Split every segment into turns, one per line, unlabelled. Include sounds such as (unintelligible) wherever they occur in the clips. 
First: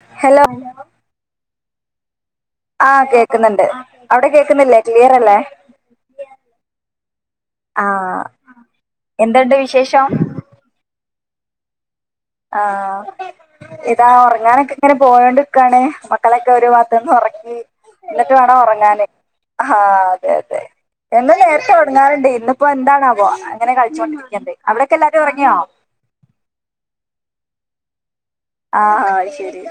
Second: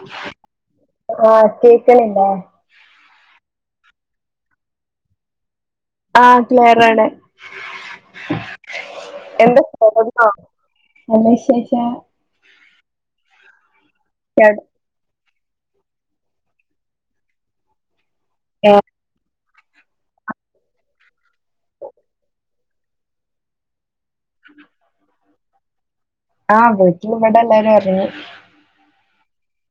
ആഹ്
hello
(unintelligible) ക്കണില്ലേ
ആ കേക്കുന്നുണ്ട് അവിടെ കേക്കുന്നില്ലേ ക്ലിയർ അല്ലേ
ആ ക്ലിയർ ആണ്
ആ എന്തുണ്ട്
എന്താ
വിശേഷം
(unintelligible) നല്ല വിശേഷാ
ആ ആഹ് ഇതാ ഒറങ്ങാനൊക്കെ ഇങ്ങനെ പോണുണ്ട് ക്കാണ് മക്കളൊക്കെ ഒരു ഭാഗത്ത്ന്ന് ഒറക്കി എന്നിട്ട് വേണം ഒറങ്ങാന് ആഹ് അതെ അതെ എന്നും നേരത്തെ ഒറങ്ങാറുണ്ട് ഇന്നിപ്പോ എന്താണാവോ അങ്ങനെ കളിച്ചോണ്ടിരിക്കുന്നുണ്ട് അവിടക്കെ എല്ലാരും ഒറങ്ങിയോ?
ആ വീട്ടില് ഇവടെല്ലാരും ഒറങ്ങി
ആഹ് അയിശെരി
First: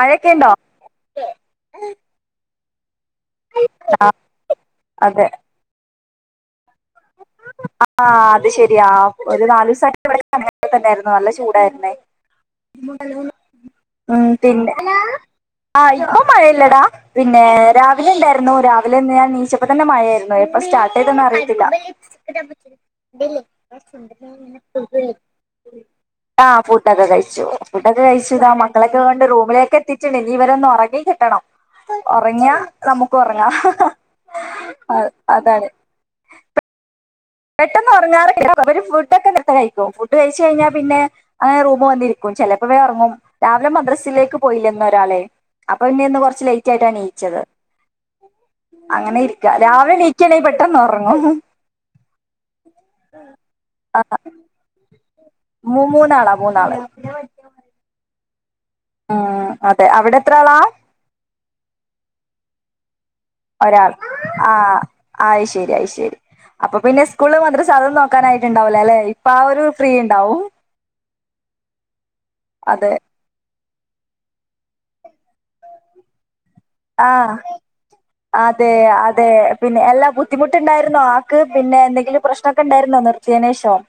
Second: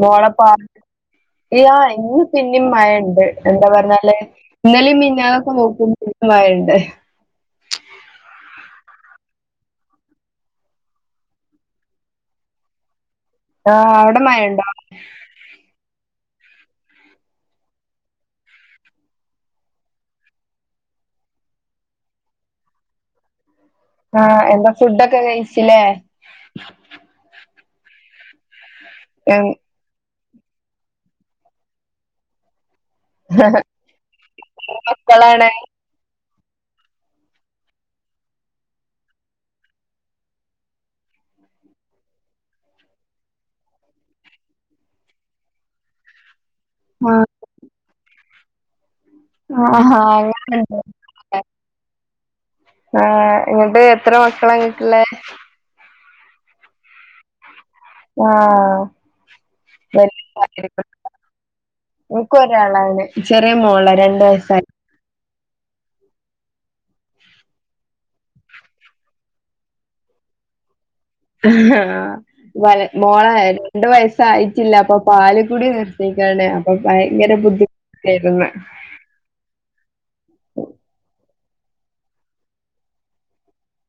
മോളെ (unintelligible) ടിം മഴന്നെ ന്താ
ആ
പറഞ്ഞാല് ഇന്നലെ
അതെ
മിഞ്ഞാന്ന് നോക്കുമ്പോ (unintelligible)
ആ അത് ശെരിയാആ രു നാലോസം (unintelligible) നല്ല ചൂടായിരുന്നേ
ആഹ് അവിടെ മഴണ്ടോ
ആ പിന്നെ മയല്ലടാ രാവിലെ പിന്നെ രാവിലെ ഇണ്ടായിരുന്നു രാവിലെ ഇന്ന് നീച്ചപ്പം തന്നെ മായയിരുന്നു എപ്പളാ സ്റ്റാർട്ട്‌ ചെയ്തദ് അറിയത്തില്ല
ന്താ ഫുടൊക്കെ കഴിച്ചീലെ
ഫുടൊക്കേ കയിച് മക്കളൊക്കെ കൊണ്ട് റൂമിലേക്ക്‌ ഇനി ഇവർ ഒറങ്ങി കിട്ടണം. ഒറങ്ങിയാൽ അ നമുക്കൊറങ്ങാം അ
മക്കളാണ്
അതാണ് പെട്ടന്ന് ഒറങ്ങാറില്ല വർ ഫുഡ്‌ കെ നേരത്തെ കഴിക്കും ഫുഡ്‌ കഴിച്ചേ കഴിഞ്ഞാൽപിന്നെ അങ്ങനെ റൂമിൽ വന്നിരിക്കും ചിലപ്പോൾ വേ ഒറങ്ങും രാവിലെ മദ്രസയിലേക്ക് പോയില്ലേ ഇന്ന് ഒരാൾ അപ്പം ഇന്ന് കൊർച് ലൈ ചായിട്ടാ നീച്ചത് അങ്ങനെയിരിക്കാം രാവിലെ
ആഹ്
നീകാണേൽ പെട്ടന്ന് ഒറങ്ങും
ന്നിട്ട് എത്ര മക്കളാ ഇങ്ങക്ക് ഇള്ളെ
മൂന്നാള മൂന്നാൾ
ആ ആ
ഉം അതെ അവിടെത്ര ആളാ
ഇൻക്ക് ഒരാളാണ് ചെറിയ മോള രണ്ട വയസായി
ആയി ശരിയയി ശരി അപ്പൊ പിന്നെ സ്കൂള് മത്രരം സാധനം നോക്കാനായിട്ട്ുണ്ടാവലേ അല്ലെ ഇപ്പ ആ ഒരു ഫ്രീ ഉണ്ടാവും
ആഹ വ
അതെ
മോളായിരുന്നു രണ്ട വയസ്സായിയിട്ടില്ല അപ്പൊ പാലക്കൂടി നിർത്തിക്കാണ
ആഹ അതെ അതെ പിന്നെ എല്ലാ ബുദ്ധിമുട്ടുണ്ടായിരുന്നോ ക്ക് പിന്നെ എന്തെങ്കിലും പ്രശ്നമൊക്കെ ഉണ്ടായിരുന്നോ നിർയനേഷം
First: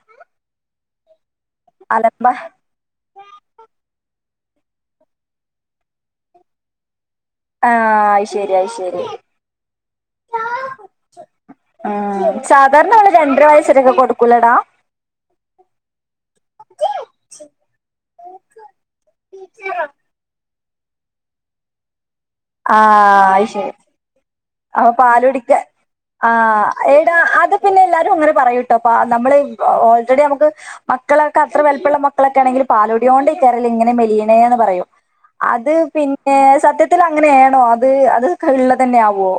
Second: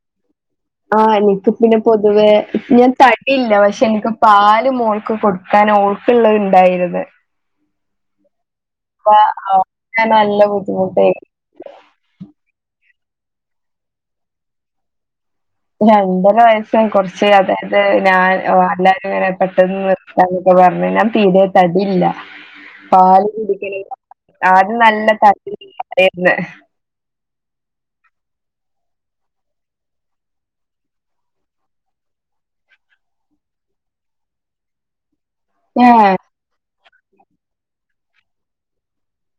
ആഹ് എനിക്ക് പിന്നെ പൊതുവേ ഞാൻ തടിയില്ല പക്ഷെ എനിക്ക് പാാല മോൾക്ക് കൊടുക്കാൻ ഓൾക്കള്ളത് ഉണ്ടായിരുത്
ആഹ രി
അവക്ക് നല്ല ബുദ്ധിമുട്ടായി
രണ്ടര വയസ്സരൊക്കെ കൊടുക്കൂലടാ
രണ്ടര വയസ്സും കുറച്ച് അതായത് ഞാൻ ങ്ങനെ പെട്ടെന്ന് നിർത്താതെ ക്കെ പറഞ്ഞ ഞാൻ പീടിക തടിയില്ല
ആ
പാല്
ശരി
കുടിക്കണ ആദ്യം
അ
നല്ല തടി
പാലുകുടിക്കാൻ
ഉണ്ടായിരുന്നു
ആയിടാ അ പിന്നെ എല്ലാരും അങ്ങെനെ പറയുട്ടോ പ നമ്മള് ഓൾറെഡി നമക്ക് മക്കളൊക്കെ അത്ര വലിപ്പമുള്ള മക്കളൊക്കെ ആണെങ്കിൽ പാലുടിയോ കൊണ്ട് ഈ കേയറിൽ ഇങ്ങനെ മെലീയെണെന്ന് പറയും അത്
ഏഹ്
പിന്നെ സത്യത്തി ണോ അത് അതക്ക ഉള്ള തന്നെ ആവുവോ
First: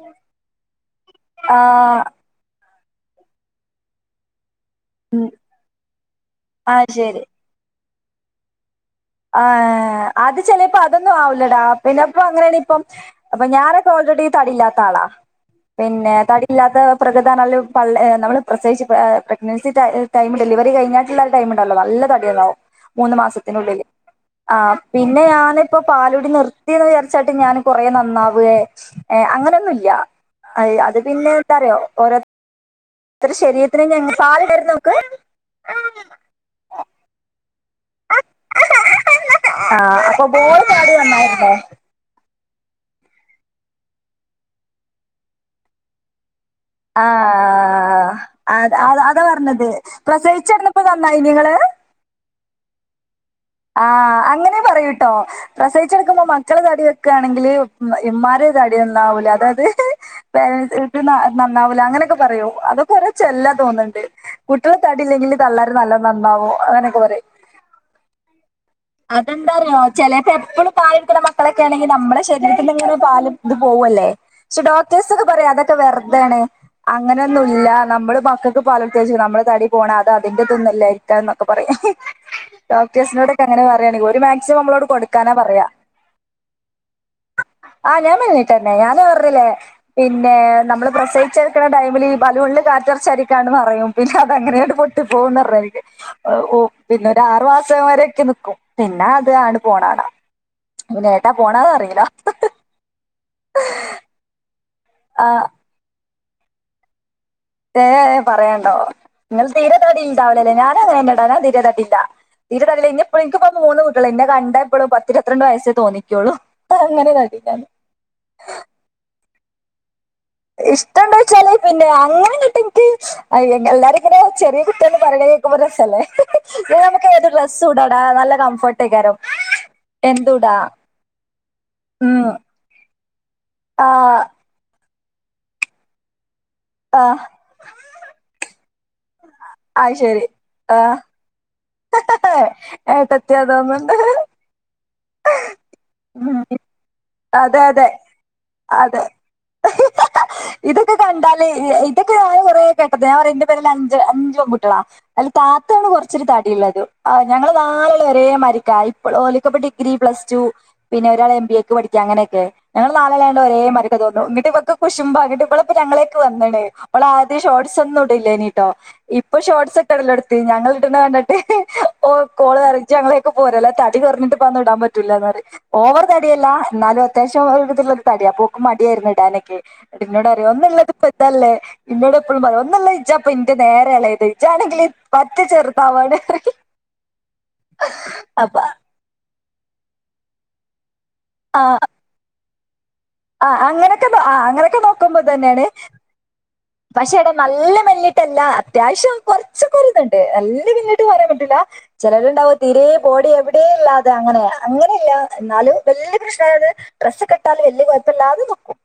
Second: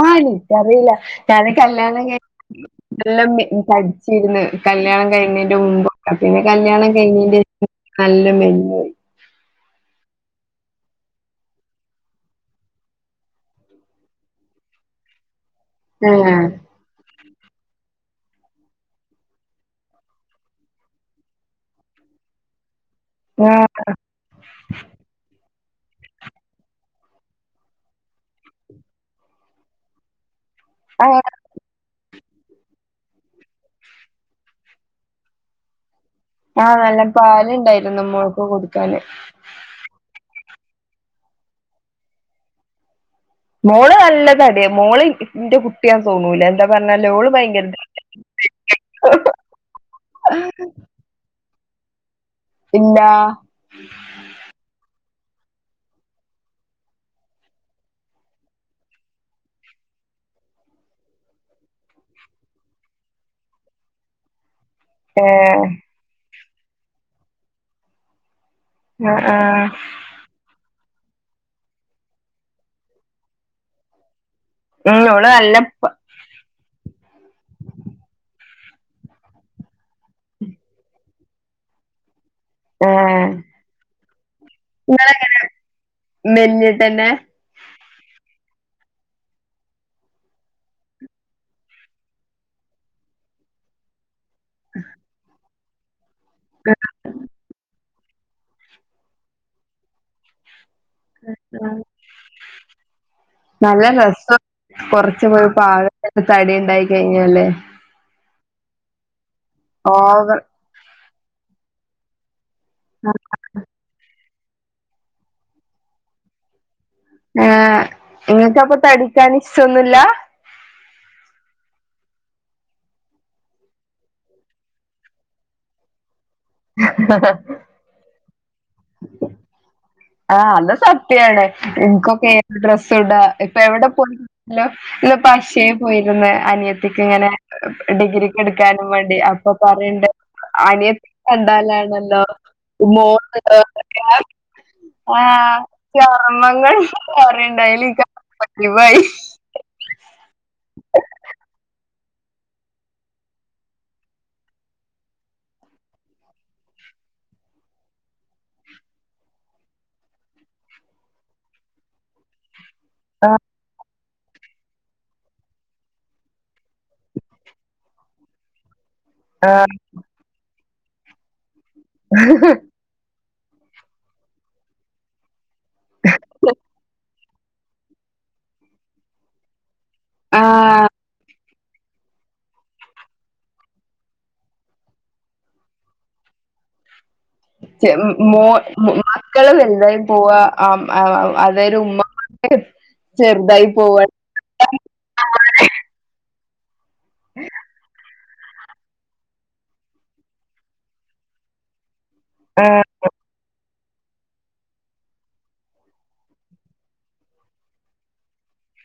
ആ നിത് അറിയില്ല താനെ
ആ
കല്യാണം കഴിഞ്ഞേ ഉള്ളു നല്ല മെ തടിച്ചിരുന്ന് കല്യാണം കഴിഞ്ഞിന്റെ മുമ്പൊക്ക പിന്നെ
ആ
കല്യാണം
ശരി
കഴിഞ്ഞിന്റെ നല്ല മെഞ്ഞയി
ആ അത് ചെലപ്പോ അതൊന്നും ആവില്ലടാ പിന്നെപ്പൊ അങ്ങനെയ ഇപ്പം അപ്പൊ ഞാനൊക്കെ ഓൾറെഡി തടിയില്ലാത്ത ആളാ പിന്നെ
ആഹ്
തടിയില്ലാത്ത പ്രകൃതി എണ പ നമ്മള് പ്രസവിച്ച പ്രെഗ്നൻസി ടൈം ടൈമില്ഡെലിവറി കഴിഞ്ഞിട്ടുള്ള ഒരു ടൈം ഉണ്ടല്ലോ നല്ല തടിയുണ്ടവും മൂന്ന് മാസത്തിനുള്ളിൽ
ആഹ്
ആ പിന്നെ ആ ഞാനിപ്പോ പാലൂകുടി നിർത്തിയെന്ന് വിചാരിച്ചായിട്ട് ഞാൻ കൊറെ നന്നാവേ ഏർ അങ്ങനെയൊന്നും ഇല്ല അ അത്
ആഹ്
പിന്നെ എന്താറോ ഓര ഇത്ര ശരീരത്തിന് ഞാൻ പാല് ഉണ്ടായിന്നോ നോക്ക്
എന്റെ മോൾക്ക് കൊടുക്കാന്
(unintelligible) വന്നായിരുന്നോ
മോള് നല്ലത അടി മോള് ഇന്റെ കുട്ടിയാ ന്ന് തോന്നൂല എന്താ
ആ
പറഞ്ഞാല് ഓള് ഭയങ്കര
അ അ അതാ പറഞ്ഞത് പ്രസവിച്ചിരന്നപ്പോ നന്നയി നിങ്ങള്
ഇല്ലാ
ആ അങ്ങനെ പറയൂ- കേട്ടോ പ്രസവിച്ചു കിടക്കുമ്പോ മക്കള് തടി വെക്കാണെങ്കിൽ ഇമ്മാരി തടി നന്നാവൂല അതായത് പേര നന്നാവൂല അങ്ങനെയൊക്കെ പറയോ അതൊക്കെ ഓരോ ചെല്ലാ തോന്നുന്നുണ്ട് കുട്ടികളെ തടില്ലെങ്കില്
ഏഹ്
തള്ളാർ നല്ല നന്നാവോ അങ്ങനെയൊക്കെ പറയും
ആഹ് ആഹ്
അതെന്താറിയോ ചെലപ്പോ എപ്പളും പാല ഇരിക്കണ മക്കളൊക്കെ ആണെങ്കിൽ നമ്മടെ ശരീരത്തിന്ന ങ്ങനെ ഒരു പാലും ഇത് പോവുവല്ലേ പക്ഷെ
ഉം
ഡോക്ടേഴ്സൊക്കെ
ഓള്
പറയും
നല്ല
അതൊക്കെ
പ
വെറുതാണ് അങ്ങനൊന്നും ഇല്ല നമ്മള് മക് ക്ക് പാല് കൊടുത്ത കഴിഞ്ഞാൽ നമ്മുടെ തടി പോണം അത് അതിന്റെ തുന്നല്ലോ ഇല്ല എന്നൊക്കെ പറയും
ആ
പറയാണെങ്കിൽ (unintelligible)
നിങ്ങങ്ങനെ മെല്ലിഞ്ഞിട്ടന്നെ
ആ ഞാൻ മേല്ലിട്ടെന്നേ ഞാൻ പറഞ്ഞില്ലേ ല്ലേ പിന്നെ നമ്മള് പ്രസവിച്ചെടുക്കണ ടൈമിൽ ഈ ബലൂ ണിൽ കാറ്ററച്ചരിക്കാന്ന് നറയും പിന്നെ അങ്ങനെയട്ട പൊട്ടി പോകന്ന് പറഞ്ഞത് ഓ പിന്നെ ഒരു ആറു മാസം വരെ പിന്നെ അത് ആണ് പോണാടാ പിന്ന ഏട്ടാ പോണന്ന അറിയിലോ
കൊറച്ച പോയി പാഴ എനിക്ക് തടി ഉണ്ടായിക്ക അല്ലേ
ഏ പറയണ്ടോ നിങ്ങൾ തീര തടി ഉണ്ടാവൂല്ല ല്ലേ ഞാന ങ്ങനെട തീരതടി ഇല്ല തീരെ തടില്ല നിന്നെ എനിക്ക് മൂന്ന് കുട്ടികളാണ് ഇന്ന് കണ്ട (unintelligible) എ എപ്പോഴും പത്തി രൂപത്രണ്ടു വയസ്സേ തോന്നിക്കോളൂ
ആ നിങ്ങക്കപ്പ തട ജനിച്ചൊന്നുമില്ല
ഇഷ്ടം എണ്ട വെച്ചാല് പിന്നെ അങ്ങനിട്ട് എനിക്ക് എല്ലാരും ഇങ്ങനെ ചെറിയ കുട്ടിയന്ന് പറയണകേക്കുമ്പതന്നെ കംഫർട്ട് ആയിക്കാരം
ആ
എന്തുടാ
അത് സത്യണ്
ഉം
എനിക്കൊക്ക ഏ ഡ്രസ് ഇടാ ഇപ്പൊ
ആ
എവിടെ പോയിലോ ഇന്നിപ്പോ അക്ഷയിൽ പോയിരുന്നു അനിയത്തി
ആ
ങ്ങനെ ഡിഗ്രിക്ക് എടുക്ക ക്കാനും വേണ്ടി ഇപ്പൊ
ആ
പറയണ്ട്
ശരി ആ
അനിയ ണല്ലോോ
ഏട്ടത്തി അതൊന്നുണ്ട്
ആഹ ചർമ്മങ്ങൾ
അതെ അതെ
പറണ്ടായിലയി
അതെ.
(unintelligible)
ഇൊക്കെ ഞൻ കുറേ കേട്ടത് ഞാൻ പറന്റെ പേരിൽ അഞ്ച് അഞ്ച പൺകുട്ടളാ അതില് താത്താണ് കുറച്ചൊരു തടി ഉുള്ളത് ആ ഞങ്ങള് നാലാലും ഒരേ മരിക്കാ ഇപ്പോൾ ഓലിക്കപ്പി ഡിഗ്രി പ്ലസ് ടു പിന്നെ ഒരാൾ എം ബി എക്ക് പഠിക്കാം അങ്ങനെയൊക്കെ ഞങ്ങള് നാളണ്ട്
ആഹ്
ഒര മ തോന്നുന്നു ഇങ്ങിട്ട ഇപ്പൊക്കെ കുശുമ്പ അങ്ങട്ട് ഇപ്പള ഇപ്പോ ഞങ്ങളേക്ക് വതണ്അവള ആദ്യം ഷോട്ട്സ് ഒന്നും ഇടൂല്ലേനീട്ടോ ഇപ്പൊ
ആഹ്
സോഴ്സ് ഇടല്തോടത്തി ഇടുന്നത് കണ്ടിട്ട് ഓ കോള് വരച്ചങ്ങൾ ഒക്കെ പോരല്ല തടി കുറഞ്ഞിട്ട് വന്നിടാൻ പറ്റൂല്ലന്ന് പറയും ഓവർ തടിയല്ല എന്നാലും അത്യാവശ്യം ഒരു ബുദ്ധിമൂട് തടിയ ഓക്ക് മടിയായിരുന്നു ഇടാനൊക്കെ നിട്ട് എന്നോട് പറയ
ആഹ്
(unintelligible) കൊച്ചല്ലേ ഇന്നോട് എപ്പോഴും പറം ഒന്നല്ല ഈച്ച അപ്പ ഇന്റെ നേരെളയത് ച്ചാണെങ്കിൽ പറ്റ ചെറുത്താവാണ്
ചെന്ന് മോൻ മോ മോൻ മക്കളൾ ചെറുതായി പോവാ ആം ആന്ന് അതൊരു ഉമ്മ
ആ അങ്ങനൊക്കെ ആ അങ്ങനൊക്കെ നോക്കുമ്പോ ഇത് തന്നാണ് പക്ഷെ ഇവിടെ നല്ല മല്ലി ത്തല്ലാ അത്യാവശ്യം കൊറച്ചൊക്കര് ഇത്ണ്ട്. എല്ലും പിന്നിട്ട് പറയാൻ പറ്റൂല്ല. ചിലര് ഉണ്ടാവോ തീരെ ബോഡി യെവിടേ ല്ലാതെ അങ്ങനെ. അങ്ങന്യെല്ല, എന്നാലും വല്യ പ്രശ്നാകാതെ ഡ്രസ്സ് ഒക്കെ ഇട്ടാല് വല്യ കൊയ് പ്പല്ലാതെ നോക്കും.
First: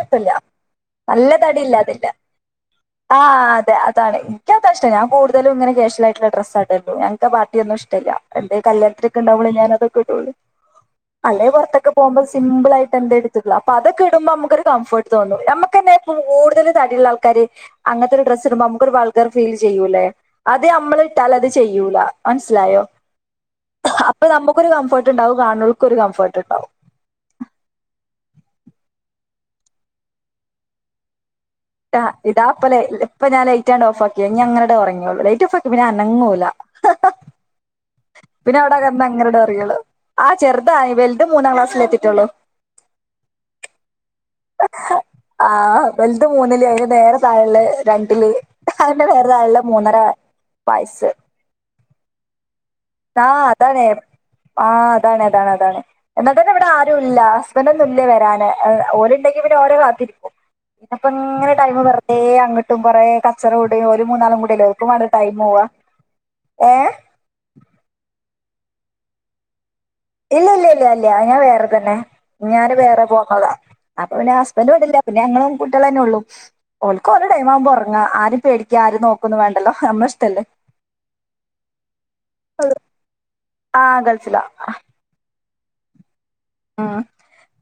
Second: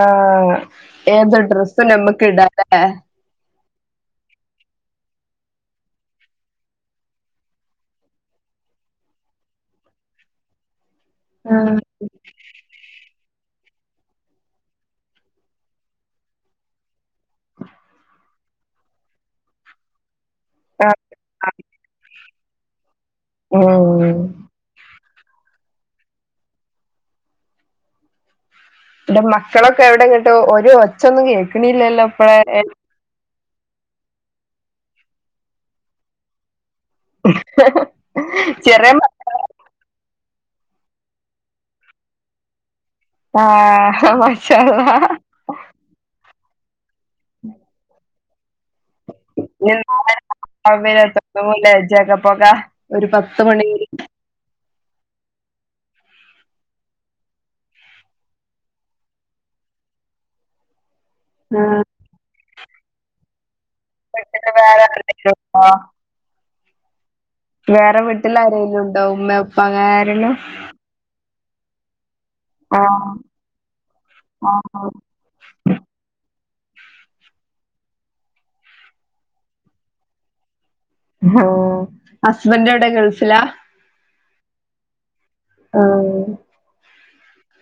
ആഹ് ഏത്
തടി
ഡ്രസ്സും
ഇല്ലാതില്ല
ഞമ്മക്ക് ഇടാലേ
ആഹ് അതാണ് ഇൻക്യതാ ഇഷ്ടം. ഞാൻ കൂടുതലും ഇങ്ങന ക്യാഷ്യൽ ആയിട്ടുള്ള ഡ്രസ് ആ ഇടല്. ഞങ്ങക്കാ പാർട്ടിയൊന്നും ഇഷ്ടല്ല എന്തേം കല്യാണത്തിനൊക്കെണ്ടാവുമ്പളേ ഞാനതൊക്കെ ഇടൊള്ളൂ. അല്ലേ
ആഹ്
പുറത്തൊക്കെ പോകുമ്പം സിമ്പിൾ ആയി ട്ട്ള്ള. അപ്പതൊക്കെ ഇടുമ്പോ നമുക്ക് ഒരു കംഫർട്ട് തോന്നും. നമുക്കന്നെ കൂടുതൽ തടിള്ളാൾ ക്കാര് അങ്ങൻത്തൊരു ഡ്രസ് ടുമ്പം നമുക്കൊര് വൾഗർ ഫീൽ ചെയ്യൂല്ലേ അത് നമ്മൾ ഇട്ടാൽ അത് ചെയ്യൂല. മനസ്സിലായോ
ഉം
അപ്പൊ നമുക്കൊരു കംഫോർ ട്ട്ണ്ടാവും കാണ് നോൽക്കൊരു കംഫർട്ട് ഉണ്ടാവും.
ൻ്റെ മക്കളൊക്കെ എവിടെങ്ങട്ട്? ഒരു ഒച്ച ഒന്നും കേ ക്ണില്ലല്ലോ (unintelligible)
ഇപ്പം ഞാൻ ലേറ്റ് ആണ്ട് ഓഫ് ആക്കിയേ. ഇഞ് അങ്ങനാണ്ട് ഉറങ്യോള്ളും ലേറ്റ് ഓഫ് ആക്കിയാ പിന്നെ അനങ്ങൂല. പിന്നെ അവിടെ
ചെറിയ മ
കെടന്ന് അങ്ങനണ്ട് ഉറങ്യോളും. ആഹ് ചെറുതായി വലുത് മൂന്നാം ക്ലാസ്സിലെ എത്തിട്ടുള്ളു.
ആഹ് മാഷാ അല്ലാഹ്
മൂന്നിലായ വേറെ താഴെയുള്ളെ രണ്ടില് അതിന്റെ നേരെ താഴെയുള്ള മൂന്നര
(unintelligible)
ആഹ്
മണി
അതണെ ആഹ് അതാണ് അതാണ് അതാണ് എന്നാ തന്നെ ഇവിടെ ആരും ഇല്ല ഹസ്ബൻറ് ഒന്നും ഇല്ലേ വരാന് ഓര് ഉണ്ടെങ്കി പിന്നെ ഓരേ കാത്തിരിക്കും അപ്പം ഇങ്ങനെ ടൈം
ആഹ്
വെർതെ അങ്ങട്ടും കുറേ ക ച്ചറ കൂടിം ഓല് മൂന്നാളും കൂടിയല്ലേ
വേറെ
ഓൽക്കും മാണ്ടേ
ആരേലും
ടൈം മോവാ
ഉണ്ടോ
ഏഹ്
വേറെ ട്ടിലാരേലും ഉണ്ടോ ഉമ്മ ഉപ്പ അങ്ങനെ ആരേലും
ഇല്ല ഇല്യ ഇല്യ ഞാൻ വേ റെ തന്നെ ഞാന് വേറെ
ആഹ്
പോന്നതാ അപ്പം പിന്നെ ഹസ്ബെന്റ് ഇവടില്ല പിന്നെ ഞങ്ങളും കുട്ടിയേളും തന്നെ ഉള്ളൂ ഓൽക്കോലെ ടൈം ആവുമ്പോ ഒറങ്ങാ ആരിം പേടിക്ക്യാ ആരിം നോക്കൊന്നും വേണ്ടല്ലോ നമ്മളെ ഇഷ്ടല്ലേ
ഉഹും ഹസ്ബെന്റ് എവിടെ ഗൾഫിലാ
ഫിലാ
ആഹ്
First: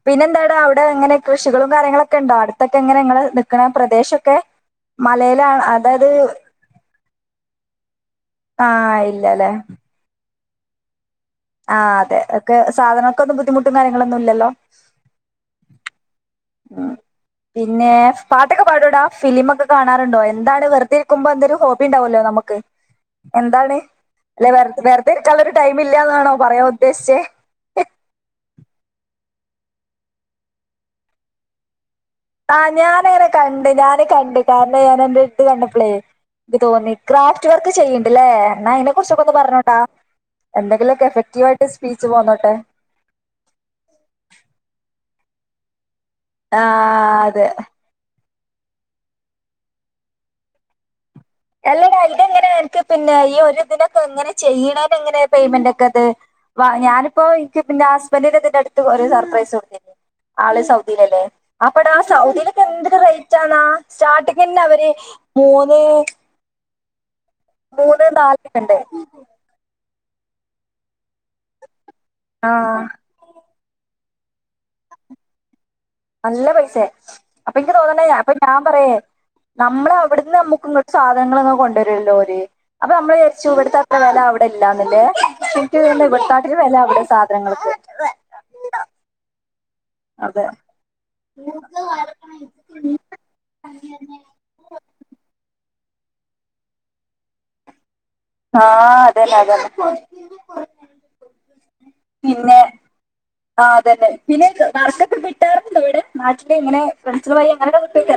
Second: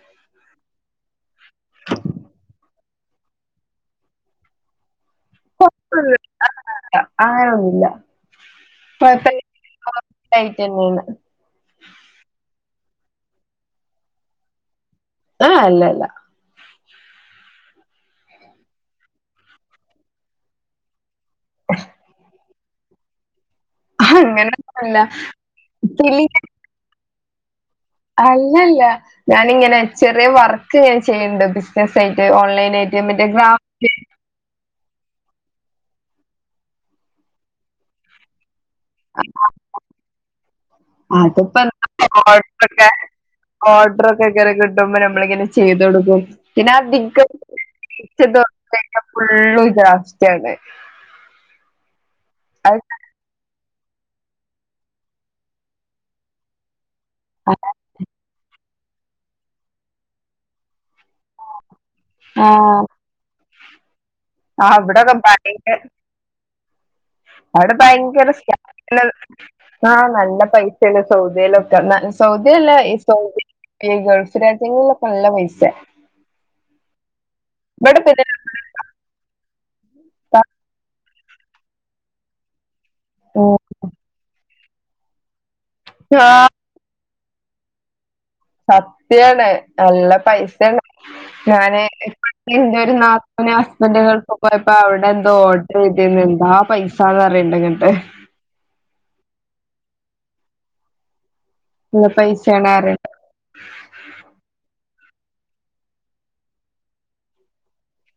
പിന്നെ എന്താടാ അവിടെ എങ്ങനെ കൃഷികളും കാര്യങ്ങളൊക്കെ ഉണ്ടോ അടുത്തൊക്കെ എങ്ങനാ നിങ്ങള് നിക്ക്ണ പ്രദേശൊക്കെ മലയിലാ അതായത്
അങ്ങനൊന്നുല്ല
ആ ഇല്ല ലേ
ലായ്റ്റന്നേണ്
ആഹ് അതെ ഒക്കെ സാധനങ്ങൾക്കൊന്നും ബുദ്ധിമുട്ടും കാര്യങ്ങളൊന്നും ഇല്ലല്ലോ
ഏയ് ഇല്ല ഇല്ല
പിന്നെ പാട്ടൊക്കെ പാടുവോടാ ഫിലിമൊക്കെ കാണാറുണ്ടോ എന്താണ് വെറുതെ നിക്കുമ്പോ എന്തേലും ഹോബി ഉണ്ടാവല്ലോ നമുക്ക് എന്താണ് അല്ല
അങ്ങനൊന്നുമില്ല
വെറുതെ ഇരിക്കാൻ ഉള്ള ഒരു ടൈം
പിന്നെ
ഇല്ല്യാന്നാണോ പറയാൻ ഉദ്ദേശിച്ചേ
അല്ലല്ല ഞാനിങ്ങനെ ചെറിയ വർക്ക് ഞാൻ ചെയ്ണ്ട് ബിസിനസ് ആയിട്ട്
ആഹ്
ഓൺലൈൻ ആയിട്ട്
ഞാനങ്ങനെ
മറ്റേ
കണ്ട്
ഗ്രാഫിക്
ഞാന് കണ്ട് കാര ണം ഞാൻ എന്ന് ഇത് കണ്ടപ്പളേ എനിക്ക് തോന്നി ക്രാഫ്റ്റ് വർക്ക് ചെയ്യ്ണ്ടല്ലേ എന്നാ അയിനെ കുറിച്ചൊക്കെ ഒന്ന് പർഞ്ഞൊണ്ടാ എന്തെങ്കിലൊക്കെ എഫക്റ്റീവ്
അതിപ്പോ
ആയിട്ട് സ്പീച്ച് പോന്നോട്ടെ
ഓർഡർ ഒക്കെ കിട്ടുമ്പോ നമ്മള് ഇങ്ങനെ ചെയ്ത് കൊടുക്കും
ആഹ് അതെ
(unintelligible) ഫുള്ളും ഈ ക്രാഫ്റ്റാണ്
അല്ലടാ ഇത് എങ്ങനെ അൻക്ക് പിന്നെ ഈ ഒരു ഇത് ന് എങ്ങനെ ചെയ്യ്ണേന് എങ്ങനെ പയ്മെന്റ് ഒക്കെ ഇത് വാ ഞാ ഇപ്പോ എനിക്ക് പിന്നെ ഹസ്ബൻ്റിൻ്റെക്കെ (unintelligible) ഒരൂ സർപ്രൈസ് കൊടുത്ത (unintelligible) ആള് സർ സൗദിലല്ലേ അപ്പട ആ സൗദിയിലൊക്കെ എന്തൊരു റേറ്റ് ആണാ സ്റ്റാർട്ടിങ്ങന്നെ അവര്
അവിടൊക്കെ ഭയങ്കര
മൂന്ന്
അവിടെ
മൂന്ന്
ഭയങ്കര
നാലൊക്കെണ്ട്
(unintelligible) ആഹ് നല്ല പൈസല്ലേ സൗദിയല്ല തന്നെ സൗദി അല്ല
ആഹ്
ഈ സൗദി (unintelligible) വിദേശരാജ്യങ്ങളിലൊക്കെ നല്ല പൈസ
നല്ല പൈസയാ അപ്പൊ എനിക്ക് തോന്നണ
പിന്നെ
അപ്പൊ ഞാൻ പറയേ നമ്മള അവിടുന്ന്
ക-
നമ്മുക്ക് ഇങ്ങോട്ട് സ ധനങ്ങളൊക്കെ കൊണ്ടുവരുമല്ലോ ഓര് അപ്പൊ നമ്മൾ വിചാരിച്ചു
ഉം.
ഇവിടുത്തെ അത്ര വില അവിടെ ഇല്ലാന്നല്ലേ
ആ
ഇവിടത്താട്ടിലും വില അവിടെയാ സാധ പാത്രങ്ങളക്കെ
സത്യാണ് നല്ല
അതെ
പൈസാണ് ഞാന് (inaudible) എന്റെ ഒരു നാത്തൂൻ്റെ ഹസ്ബൻഡ് ഗൾഫ് പോയപ്പോ അവിടെ എന്തോ ഓ ചെയ്തിന് എന്താ പൈസാന്ന് പറഞ്ഞിക്കിട്ട്
ആഹ് അതെല്ലേ അതെല്ല
നല്ല
പിന്നെ
പൈസയാണ് പറയണ്ട്.
ആ അതന്നെ പിന്നെയില്ലേ വർഷ വിട്ടാരുന്നല്ലേ അവിടെ നാട്ടില് ഇങ്ങനെ ഫ്രണ്ട്സുകള് അങ്ങോട്ട് (unintelligible)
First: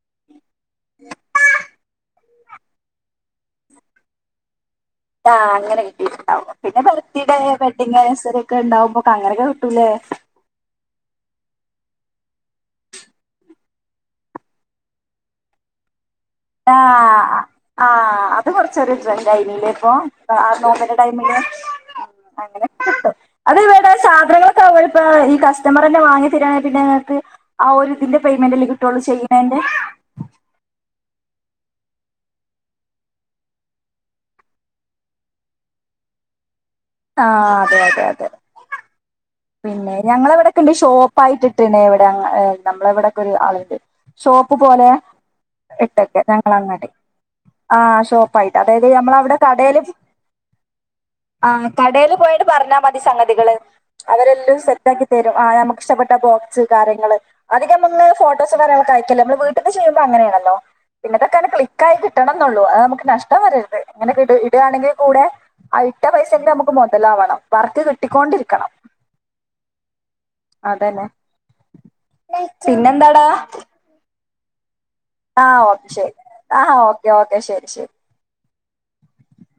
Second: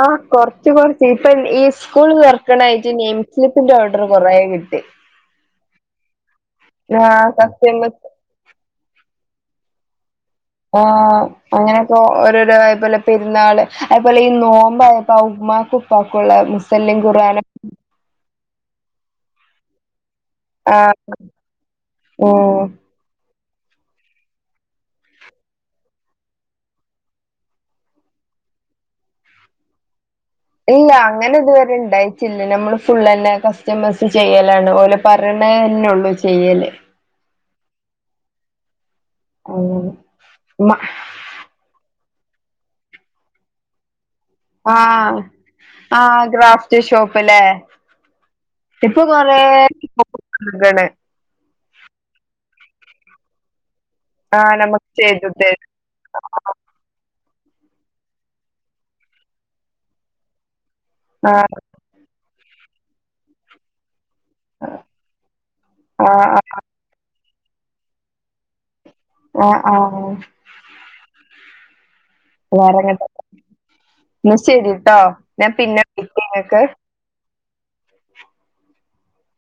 ആ കൊറച്ച് കൊറച്ച് ഇപ്പൊ ഈ സ്കൂൾ തുർക്കണായിട്ട് നെയിം സ്ലിപ്പിന്റെ ഓർഡർ കൊറേ കിട്ടി
ആഹ് അങ്ങന കിട്ടിട്ടിണ്ടാവും പിന്നെ
ആ
ബർത്ത്ഡേ വെഡിങ്
കസ്റ്റമേഴ്സ്
അനിവേഴ്സറി ഒക്കെണ്ടാവുമ്പോ കളർകൾ ട്ടുല്ലേ
ആഹ് അങ്ങനക്കെ ഓരോരോ ഇതല്ലേ പെരുന്നാള് അയ്പോലെ ഈ നോമ്പായപ്പോ ഉമ്മാക്ക്
ആഹ് ആഹ് ആഹ് ആഹ് അ ത് കുറച്ചൊരു ട്രെന്റായിര്ന്നില്ലേ ഇപ്പൊ ആ നോമ്പിന്റെ
ആഹ്
ടൈമില് അങ്ങനെ
ഉം
കിട്ടും അതെവിടാ സാധനങ്ങളൊക്കെ അവര് ഇപ്പ ഈ കസ്റ്റമറന്നെ വാങ്ങി തരാങ്കി പിന്നെ ഇങ്ങക്ക് ആ ഒരു ഇതിന്റെ പേയ്മെന്റ്ല്ലേ കിട്ടുള്ളൂ ചെയ്യണേന്റെ
ഇല്ല അങ്ങനെ ഇതുവരെ ഇണ്ടായിറ്റില്ല നമ്മള് ഫുള്ളന്നെ കസ്റ്റമേഴ്സ് ചെയ്യലാണ് ഒല് പറണേനുള്ളു ചെയ്യല്
ആ അതെ അതെ അതെ
അങ്ങനെ
പിന്നെ ഞങ്ങളവാടക്കിണ്ട്
മ
ഷോപ്പായിട്ട്ട്ടിണ്ടെ (unintelligible) നമ്മളെവിടെക്കെ ഒരു ആളുണ്ട് ഷോപ്പ് പോലെയാ
ആഹ്
ഇട്ടേക്ക
ആഹ് ഗ്രാഫ്റ്റ്
ഞങ്ങളങ്ങാട്ട്
ഷോപ്പ്ല്ലേ
ആ ഷോപ്പായിട്ട് അതായത്
ഇപ്പൊ
നമ്മളവിടെ
കൊറേ
കടേല്
വന്ന്ക്ക്ണ്
ആ കടേല് പോ പറഞ്ഞാൽ മതി സംഗതികള്.
ആഹ്
അവരെല്ലും
നമുക്ക്
സെറ്റാക്കി
ചെയ്തു
തരും ആ ഞമ്മക്ക് ഇഷ്ടപ്പെട്ട ബോക്സ് കാര്യങ്ങള്. അധികം നമ്മള് ഫോട്ടോസ് വേറെയാക്ക് അയക്കല്ലോ നമ്മള് വീട്ടിന്ന് ചെയ്യുമ്പോ അങ്ങനെയാണല്ലോ?
ആഹ്
ന്നുള്ളൂ അത് നമ്മക്ക് നഷ്ടം വരരുത്. അങ്ങനെ കിട് ഇടുകാണെങ്ങി കൂടെ ഇട്ട
ആഹ് ആഹ്
പൈസേന്റെ നമക്കു മുതലാവണം. വർക്ക് കിട്ടിക്കൊണ്ടിരിക്കണം.
ആ ആ
അതന്നെ പിന്നെന്താടാ?
ന്നാ ശരി.
ആഹ് ഓക്കെ ശരി ആ ഓക്കെ ഓക്കെ ശരി. ശരി.